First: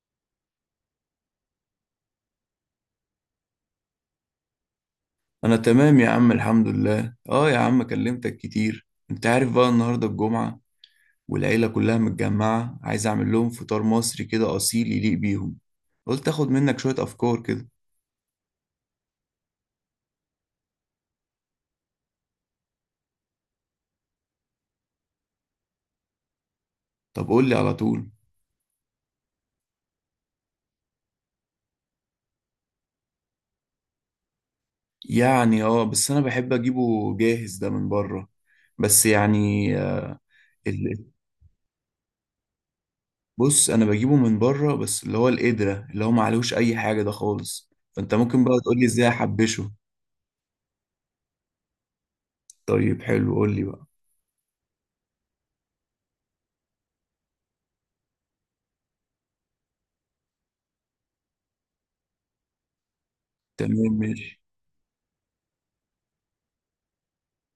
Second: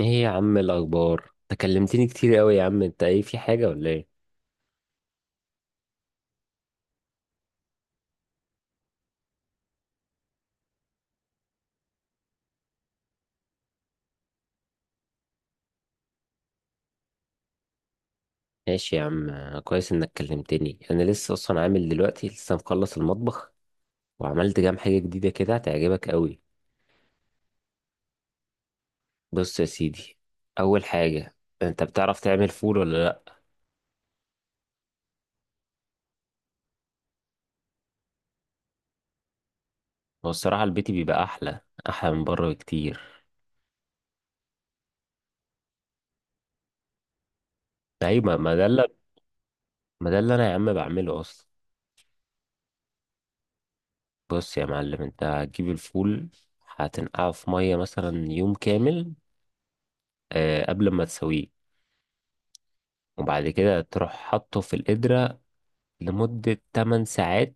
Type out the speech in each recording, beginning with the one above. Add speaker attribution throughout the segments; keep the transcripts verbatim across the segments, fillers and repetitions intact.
Speaker 1: ايه يا عم، الاخبار؟ تكلمتني كتير قوي يا عم. انت ايه، في حاجه ولا ايه؟
Speaker 2: انا تمام يا عم الحمد لله، اه يا عم كلمتك كتير. انت عارف بقى النهارده الجمعة والعيلة كلها متجمعة، عايز اعمل لهم فطار مصري كده اصيل يليق بيهم. قلت اخد منك شوية افكار كده.
Speaker 1: ماشي يا عم. كويس انك كلمتني، انا لسه اصلا عامل دلوقتي، لسه مخلص المطبخ وعملت كام حاجه جديده كده هتعجبك قوي.
Speaker 2: طب قول لي على طول.
Speaker 1: بص يا سيدي، اول حاجه، انت بتعرف تعمل فول ولا لا؟
Speaker 2: يعني اه بس انا بحب اجيبه جاهز ده من بره. بس يعني آه،
Speaker 1: هو الصراحه البيت
Speaker 2: ال-
Speaker 1: بيبقى احلى، احلى من بره بكتير.
Speaker 2: بص، انا بجيبه من بره بس اللي هو القدرة اللي هو ما عليهوش اي حاجة ده خالص، فانت
Speaker 1: ايوه، ما
Speaker 2: ممكن
Speaker 1: ما
Speaker 2: بقى
Speaker 1: ده
Speaker 2: تقول لي
Speaker 1: اللي
Speaker 2: ازاي احبشه.
Speaker 1: ما ده اللي انا يا عم بعمله اصلا.
Speaker 2: طيب حلو قول لي بقى.
Speaker 1: بص يا معلم، انت هتجيب الفول، هتنقعه في ميه مثلا يوم كامل، آه، قبل ما تسويه، وبعد كده
Speaker 2: تمام
Speaker 1: تروح
Speaker 2: ماشي.
Speaker 1: حاطه في القدرة لمدة تمن ساعات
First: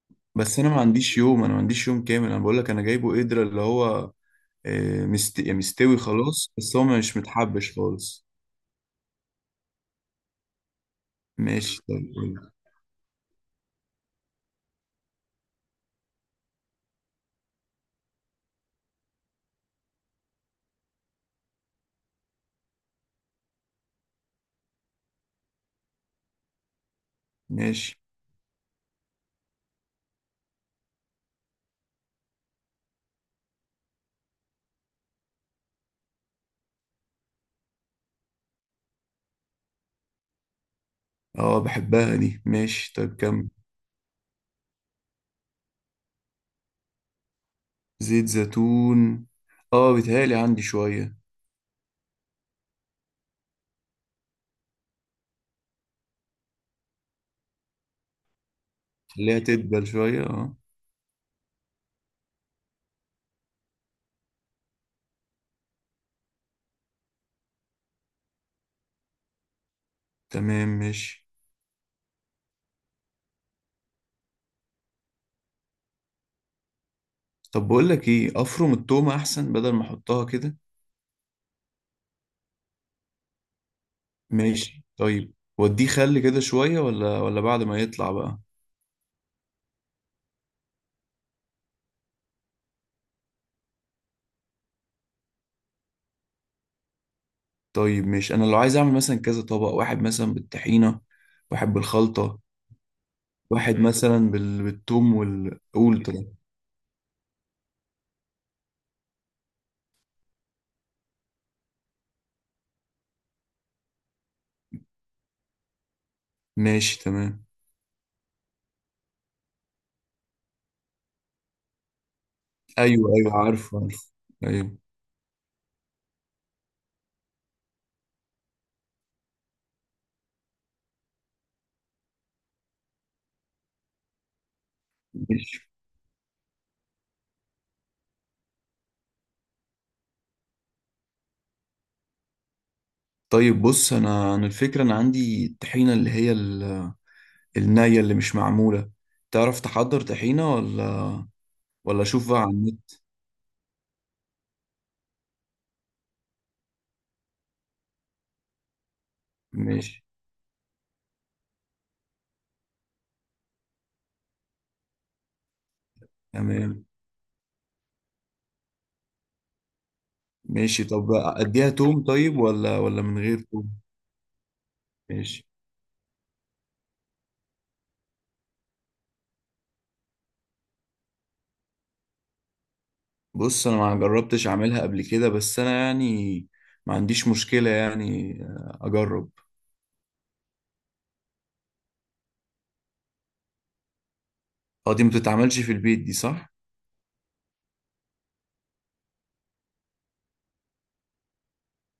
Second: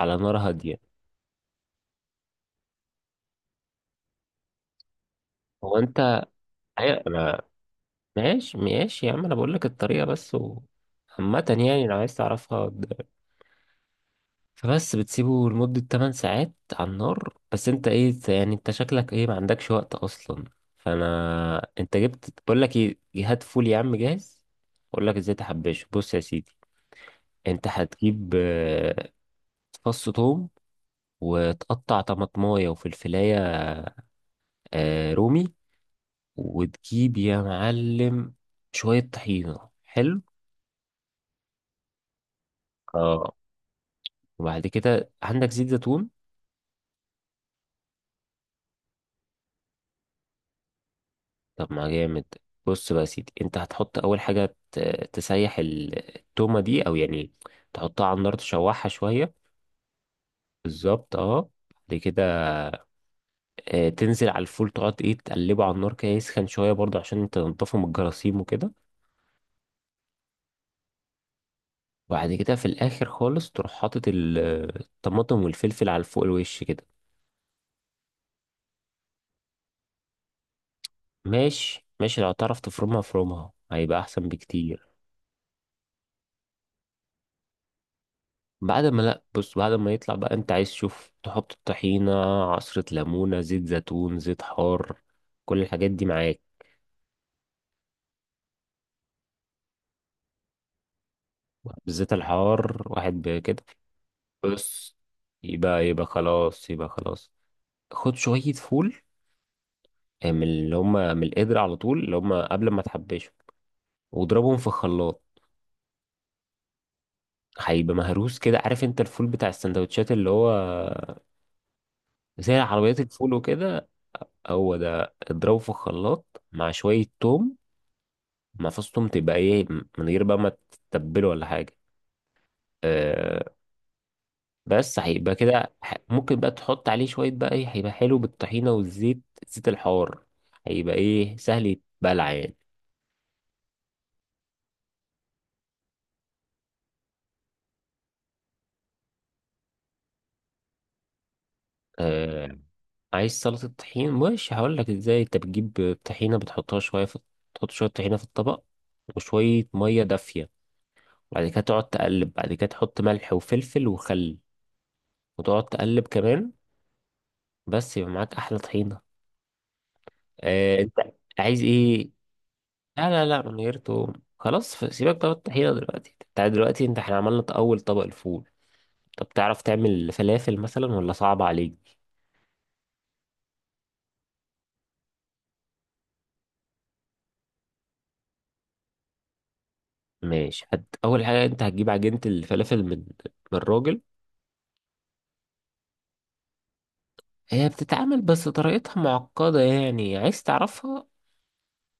Speaker 1: على نار
Speaker 2: بس انا
Speaker 1: هادية.
Speaker 2: ما عنديش يوم، انا ما عنديش يوم كامل، انا بقول لك انا جايبه قدرة اللي هو آه، مست... يعني
Speaker 1: هو
Speaker 2: مستوي
Speaker 1: انت.
Speaker 2: خلاص بس هو
Speaker 1: أيوة،
Speaker 2: مش
Speaker 1: انا
Speaker 2: متحبش خالص.
Speaker 1: ماشي ماشي يا عم، انا بقول لك الطريقة بس و... عامة
Speaker 2: ماشي
Speaker 1: يعني، لو
Speaker 2: طيب
Speaker 1: عايز
Speaker 2: قول.
Speaker 1: تعرفها د- فبس بتسيبه لمدة تمن ساعات على النار. بس انت ايه يعني، انت شكلك ايه، ما عندكش وقت اصلا. فانا انت جبت، بقول لك ايه، هات فول يا عم جاهز، اقول لك ازاي تحبشه. بص يا سيدي، انت
Speaker 2: ماشي.
Speaker 1: هتجيب آه، فص ثوم وتقطع طماطمايه وفلفلايه، آه رومي، وتجيب يا معلم شوية طحينة. حلو.
Speaker 2: اه بحبها دي، ماشي طيب
Speaker 1: اه.
Speaker 2: كم.
Speaker 1: وبعد كده عندك زيت زيتون.
Speaker 2: زيت زيتون، اه بيتهيألي عندي شوية.
Speaker 1: طب ما جامد. بص بقى يا سيدي، انت هتحط اول حاجة ت- تسيح ال- التومة دي، او يعني تحطها على النار تشوحها شوية.
Speaker 2: خليها تدبل شوية اه.
Speaker 1: بالظبط، اه. بعد كده آه تنزل على الفول، تقعد ايه، تقلبه على النار كده يسخن شوية برضه عشان تنضفه من الجراثيم وكده.
Speaker 2: تمام ماشي.
Speaker 1: وبعد كده في الاخر خالص تروح حاطط ال- الطماطم والفلفل على فوق الوش كده.
Speaker 2: طب بقول لك ايه، افرم التومة احسن بدل ما احطها كده.
Speaker 1: ماشي ماشي، لو تعرف تفرمها فرومها هيبقى احسن
Speaker 2: ماشي
Speaker 1: بكتير.
Speaker 2: طيب، وديه خل كده شوية ولا ولا بعد ما يطلع بقى؟
Speaker 1: بعد ما، لا، بص، بعد ما يطلع بقى انت عايز تشوف تحط الطحينة، عصرة ليمونة، زيت زيتون، زيت حار، كل الحاجات دي معاك.
Speaker 2: طيب، مش انا لو عايز اعمل مثلا كذا طبق، واحد مثلا بالطحينة، واحد
Speaker 1: واحد بالزيت
Speaker 2: بالخلطة،
Speaker 1: الحار، واحد بكده.
Speaker 2: واحد مثلا بال...
Speaker 1: بص،
Speaker 2: بالثوم وال
Speaker 1: يبقى
Speaker 2: قول
Speaker 1: يبقى
Speaker 2: طيب.
Speaker 1: خلاص، يبقى خلاص. خد شوية فول من اللي هما، من القدر على طول اللي هما قبل ما تحبشهم، واضربهم في خلاط.
Speaker 2: ماشي تمام.
Speaker 1: هيبقى مهروس كده، عارف انت الفول بتاع السندوتشات، اللي هو زي عربيات
Speaker 2: ايوه
Speaker 1: الفول
Speaker 2: ايوه عارف
Speaker 1: وكده.
Speaker 2: عارف.
Speaker 1: هو
Speaker 2: ايوه.
Speaker 1: ده. اضربه في الخلاط مع شوية توم، مع فص توم، تبقى ايه، من غير بقى ما تتبله ولا حاجة. أه. بس هيبقى
Speaker 2: ماشي
Speaker 1: كده، ح- ممكن بقى تحط عليه شوية بقى ايه، هيبقى حلو بالطحينة والزيت، زيت الحار. هيبقى ايه، سهل يتبلع يعني.
Speaker 2: طيب. بص، انا انا الفكرة انا عندي الطحينة اللي هي ال... النية اللي مش معمولة. تعرف تحضر طحينة ولا ولا اشوف بقى على
Speaker 1: أه.
Speaker 2: النت؟
Speaker 1: عايز سلطة طحين؟ مش هقول لك ازاي. انت بتجيب طحينة، بتحطها شوية في، تحط شوية طحينة في الطبق وشوية مية
Speaker 2: ماشي
Speaker 1: دافية، بعد كده تقعد تقلب، بعد كده تحط ملح وفلفل وخل، وتقعد تقلب كمان.
Speaker 2: تمام.
Speaker 1: بس يبقى معاك احلى طحينه. آه،
Speaker 2: ماشي،
Speaker 1: انت
Speaker 2: طب
Speaker 1: عايز
Speaker 2: اديها توم
Speaker 1: ايه.
Speaker 2: طيب ولا ولا
Speaker 1: لا
Speaker 2: من
Speaker 1: لا
Speaker 2: غير
Speaker 1: لا، من
Speaker 2: توم؟
Speaker 1: غير توم. خلاص. ف- سيبك بقى من
Speaker 2: ماشي.
Speaker 1: الطحينه دلوقتي، انت دلوقتي، انت احنا عملنا اول طبق، الفول. طب تعرف تعمل فلافل مثلا ولا صعب عليك؟
Speaker 2: بص، انا ما جربتش اعملها قبل كده، بس انا يعني ما عنديش مشكلة، يعني آه، اجرب.
Speaker 1: ماشي. هت... اول حاجه، انت هتجيب عجينه الفلافل من، من الراجل.
Speaker 2: اه دي ما بتتعملش في البيت دي، صح؟
Speaker 1: هي بتتعمل بس طريقتها معقده يعني، عايز تعرفها؟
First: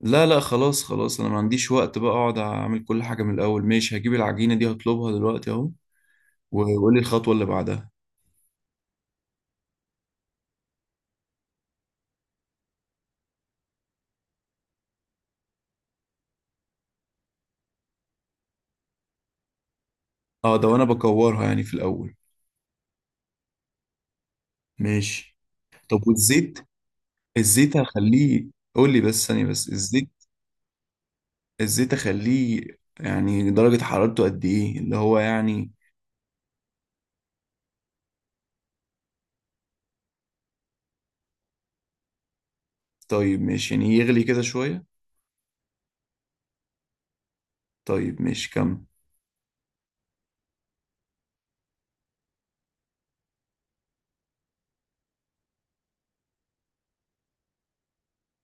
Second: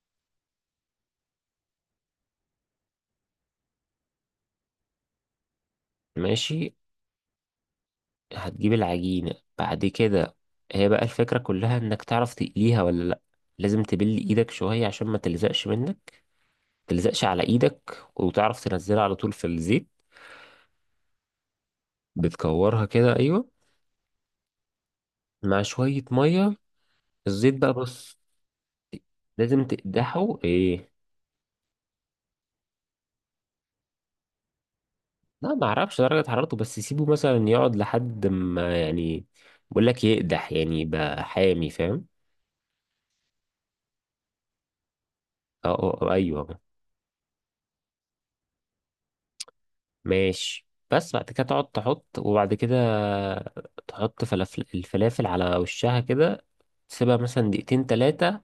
Speaker 2: لا لا خلاص خلاص، انا ما عنديش وقت بقى اقعد اعمل كل حاجة من الاول. ماشي، هجيب العجينة دي هطلبها دلوقتي اهو.
Speaker 1: ماشي،
Speaker 2: وقول لي الخطوة اللي بعدها.
Speaker 1: هتجيب العجينه. بعد كده هي بقى الفكره كلها انك تعرف تقليها ولا لا. لازم تبل ايدك شويه عشان ما تلزقش منك، تلزقش على ايدك، وتعرف تنزلها على طول في الزيت.
Speaker 2: اه ده وانا بكورها يعني في الاول.
Speaker 1: بتكورها كده، ايوه،
Speaker 2: ماشي.
Speaker 1: مع شوية
Speaker 2: طب
Speaker 1: مية.
Speaker 2: والزيت؟
Speaker 1: الزيت بقى،
Speaker 2: الزيت
Speaker 1: بص،
Speaker 2: هخليه. قول لي بس ثانية،
Speaker 1: لازم
Speaker 2: بس الزيت.
Speaker 1: تقدحه ايه.
Speaker 2: الزيت اخليه يعني درجة حرارته قد ايه، اللي هو
Speaker 1: لا ما
Speaker 2: يعني؟
Speaker 1: اعرفش درجة حرارته، بس سيبه مثلا يقعد لحد ما يعني، بقول لك يقدح يعني، يبقى حامي، فاهم.
Speaker 2: طيب ماشي، يعني يغلي كده شوية.
Speaker 1: اه. آه، آه، ايوه.
Speaker 2: طيب ماشي كمل.
Speaker 1: ماشي. بس بعد كده تقعد تحط، وبعد كده تحط فلافل، الفلافل على وشها كده، تسيبها مثلا دقيقتين تلاتة،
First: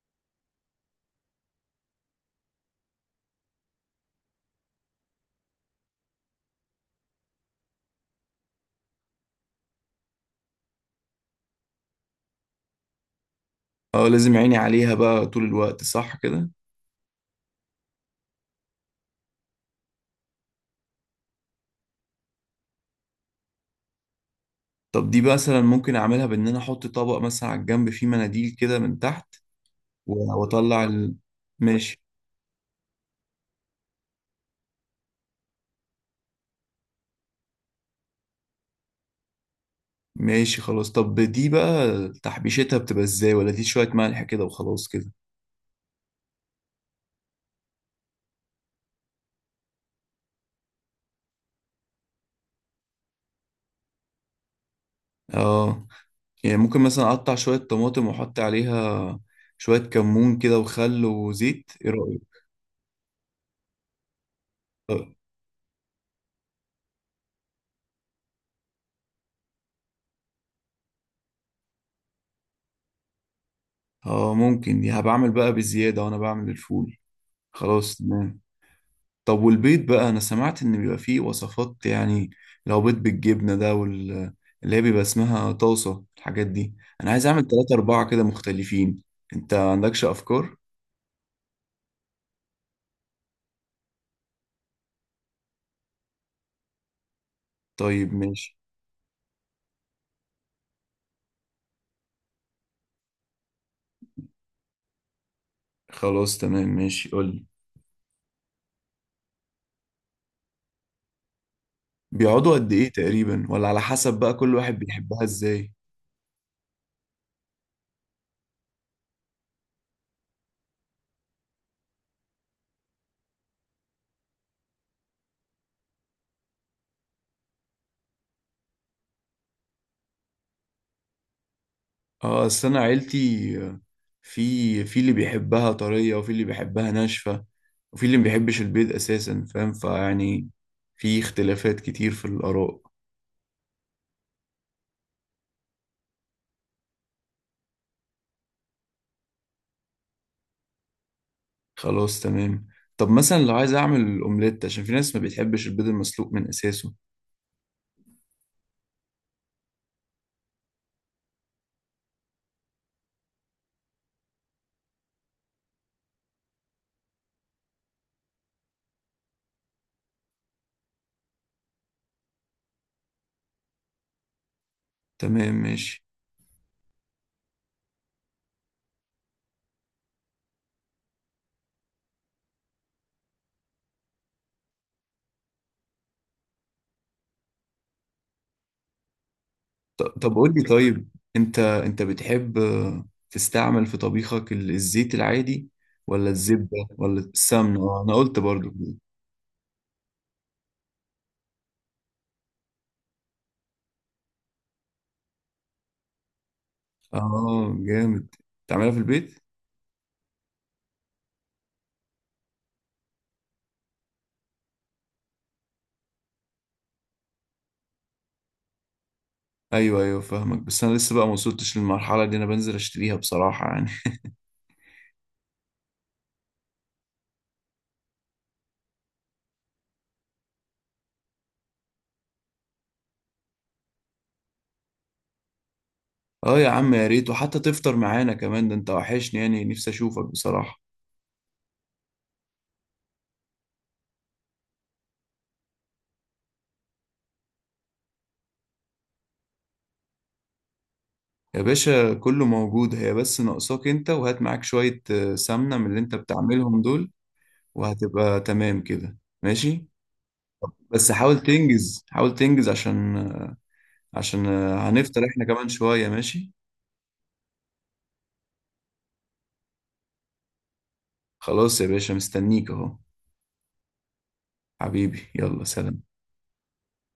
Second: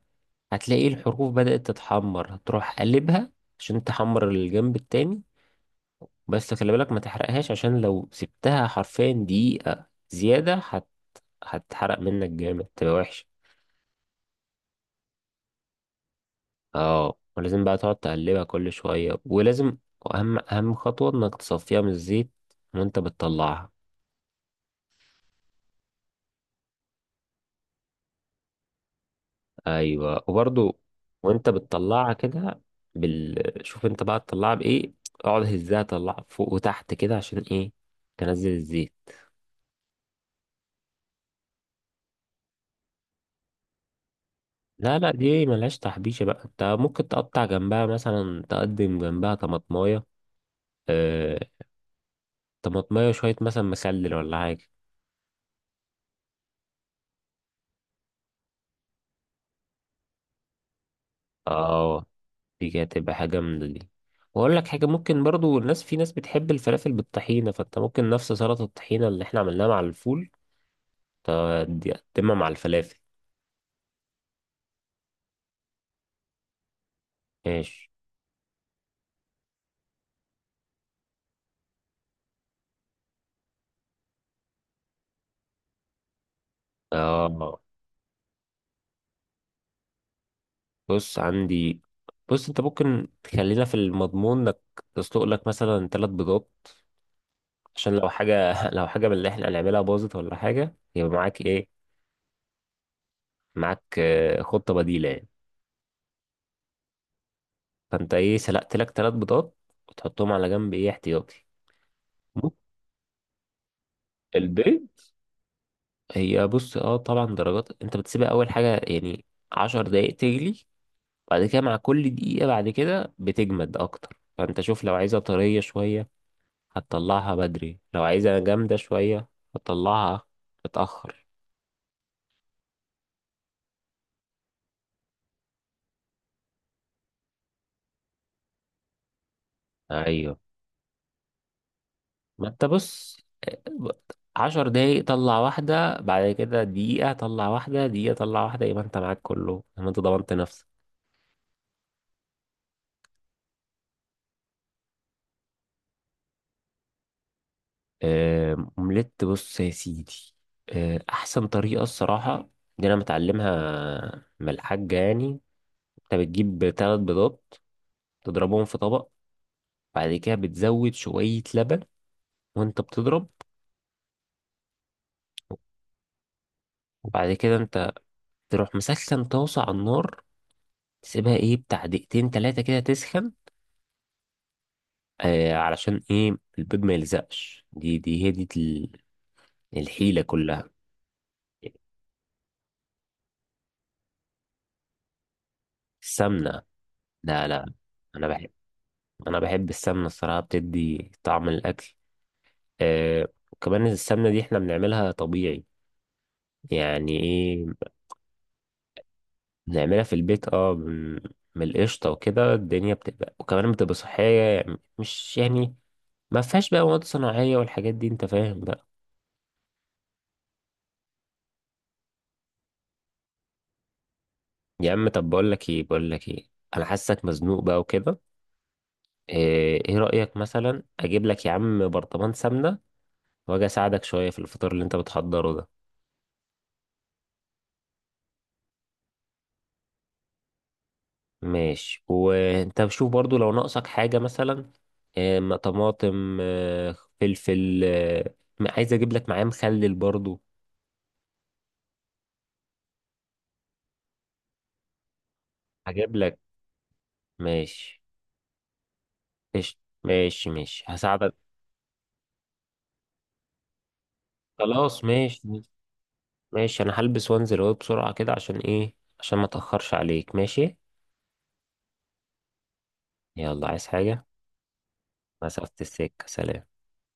Speaker 1: هتلاقي الحروف بدأت تتحمر، هتروح قلبها عشان تحمر الجنب التاني. بس خلي بالك ما تحرقهاش، عشان لو سبتها حرفيا دقيقة زيادة هت... هتحرق منك جامد، تبقى وحشة.
Speaker 2: اه لازم عيني عليها بقى طول الوقت، صح كده؟
Speaker 1: اه، ولازم بقى تقعد تقلبها كل شوية، ولازم أهم أهم خطوة إنك تصفيها من الزيت وأنت بتطلعها.
Speaker 2: طب دي بقى مثلا ممكن اعملها بان انا احط طبق مثلا على الجنب فيه مناديل كده من تحت؟
Speaker 1: أيوة،
Speaker 2: و-
Speaker 1: وبرضو
Speaker 2: واطلع ال...
Speaker 1: وأنت
Speaker 2: ماشي
Speaker 1: بتطلعها كده بال... شوف أنت بقى تطلعها بإيه، اقعد هزها، طلعها فوق وتحت كده عشان إيه، تنزل الزيت.
Speaker 2: ماشي خلاص. طب دي بقى تحبيشتها بتبقى ازاي، ولا دي شوية ملح كده وخلاص
Speaker 1: لا
Speaker 2: كده؟
Speaker 1: لا، دي ملهاش تحبيشة بقى. انت ممكن تقطع جنبها مثلا، تقدم جنبها طماطماية، آه، طماطماية، شوية مثلا مخلل ولا حاجة.
Speaker 2: اه، يعني ممكن مثلا اقطع شوية طماطم واحط عليها شوية كمون كده وخل وزيت، ايه
Speaker 1: اه.
Speaker 2: رأيك؟
Speaker 1: دي كده تبقى حاجة جامدة دي. واقول لك حاجة، ممكن برضو، الناس، في ناس بتحب الفلافل بالطحينة، فانت ممكن نفس سلطة الطحينة اللي احنا عملناها مع الفول ت- دي تقدمها مع الفلافل.
Speaker 2: اه، ممكن دي هبعمل بقى بالزيادة وانا بعمل الفول.
Speaker 1: ماشي.
Speaker 2: خلاص تمام. طب والبيض بقى، انا سمعت ان بيبقى فيه وصفات يعني. لو بيض بالجبنة ده وال اللي هي بيبقى اسمها طاسة الحاجات دي. انا عايز اعمل
Speaker 1: اه،
Speaker 2: تلاتة اربعة كده مختلفين. انت عندكش افكار؟
Speaker 1: بص عندي. بص، انت ممكن تخلينا في المضمون، انك تسلق لك مثلا ثلاث بيضات، عشان لو
Speaker 2: طيب
Speaker 1: حاجة
Speaker 2: ماشي،
Speaker 1: لو حاجة من اللي احنا هنعملها باظت ولا حاجة، يبقى معاك ايه، معاك آه، خطة بديلة يعني.
Speaker 2: خلاص تمام ماشي قولي.
Speaker 1: فانت ايه، سلقت لك ثلاث بيضات وتحطهم على جنب ايه، احتياطي. بص،
Speaker 2: بيقعدوا قد ايه تقريبا، ولا على حسب بقى كل واحد
Speaker 1: البيض،
Speaker 2: بيحبها ازاي؟
Speaker 1: هي، بص، اه، طبعا درجات، انت بتسيبها اول حاجة يعني عشر دقايق تجلي، بعد كده مع كل دقيقة بعد كده بتجمد اكتر، فانت شوف، لو عايزها طرية شوية هتطلعها بدري، لو عايزها جامدة شوية هتطلعها متأخر.
Speaker 2: اه اصل انا عيلتي آه، في في اللي بيحبها طرية، وفي اللي بيحبها ناشفة، وفي اللي ما بيحبش البيض اساسا، فاهم
Speaker 1: ايوه.
Speaker 2: فيعني. في اختلافات كتير في
Speaker 1: ما انت،
Speaker 2: الاراء.
Speaker 1: بص، عشر دقايق طلع واحدة، بعد كده دقيقة طلع واحدة، دقيقة طلع واحدة، يبقى انت معاك كله لما انت ضمنت نفسك.
Speaker 2: خلاص تمام. طب مثلا لو عايز اعمل اومليت عشان في ناس ما بتحبش البيض المسلوق من اساسه.
Speaker 1: آه، اومليت، بص يا سيدي، آه، احسن طريقة الصراحة دي انا متعلمها من الحاجة يعني. انت بتجيب تلات بيضات، تضربهم في طبق، بعد كده بتزود شوية لبن وانت بتضرب.
Speaker 2: تمام ماشي.
Speaker 1: وبعد كده انت تروح مسخن طاسة على النار، تسيبها ايه، بتاع دقيقتين تلاتة كده تسخن، آه علشان ايه البيض ما يلزقش، دي دي هي دي ال-
Speaker 2: ط-
Speaker 1: الحيلة
Speaker 2: طب قول لي
Speaker 1: كلها.
Speaker 2: طيب، انت انت بتحب آه، تستعمل في طبيخك ال- الزيت العادي ولا
Speaker 1: السمنة.
Speaker 2: الزبدة ولا
Speaker 1: لا لا.
Speaker 2: السمنة؟ آه، انا
Speaker 1: انا
Speaker 2: قلت
Speaker 1: بحب،
Speaker 2: برضو كده.
Speaker 1: انا بحب السمنة الصراحة، بتدي طعم الاكل. آه، وكمان السمنة دي احنا بنعملها طبيعي، يعني ايه،
Speaker 2: اه جامد، تعملها في البيت.
Speaker 1: بنعملها في البيت. اه، من، من القشطة وكده. الدنيا بتبقى، وكمان بتبقى صحية يعني، مش يعني ما فيهاش بقى مواد صناعية والحاجات دي، انت فاهم بقى.
Speaker 2: ايوه ايوه فاهمك، بس انا لسه بقى ما وصلتش للمرحلة دي، انا بنزل اشتريها بصراحة يعني.
Speaker 1: يا عم، طب بقول لك ايه، بقول لك ايه، انا حاسك مزنوق بقى وكده، ايه إيه رأيك مثلا اجيب لك يا عم برطمان سمنة واجي اساعدك شوية في الفطار اللي انت بتحضره ده؟
Speaker 2: اه يا عم يا ريت، وحتى تفطر معانا كمان، ده انت وحشني يعني، نفسي اشوفك بصراحة.
Speaker 1: ماشي. وانت بشوف برضو لو ناقصك حاجة مثلا، إيه، م- طماطم، آه، فلفل، آه، م- عايز اجيب لك معاه مخلل برضو.
Speaker 2: يا باشا كله موجود، هي بس ناقصاك انت، وهات معاك شوية آه، سمنة من اللي
Speaker 1: هجيب
Speaker 2: انت
Speaker 1: لك.
Speaker 2: بتعملهم دول.
Speaker 1: ماشي.
Speaker 2: وهتبقى تمام كده
Speaker 1: قشطة.
Speaker 2: ماشي.
Speaker 1: ماشي ماشي،
Speaker 2: بس
Speaker 1: هساعدك.
Speaker 2: حاول تنجز، حاول تنجز عشان عشان آه،
Speaker 1: خلاص
Speaker 2: هنفطر احنا
Speaker 1: ماشي.
Speaker 2: كمان شوية ماشي.
Speaker 1: ماشي، انا هلبس وانزل اهو بسرعة كده، عشان ايه، عشان ما اتأخرش عليك، ماشي.
Speaker 2: خلاص يا باشا مستنيك اهو.
Speaker 1: يلا، عايز حاجة؟
Speaker 2: حبيبي يلا
Speaker 1: مسافة
Speaker 2: سلام.
Speaker 1: السكة، سلام.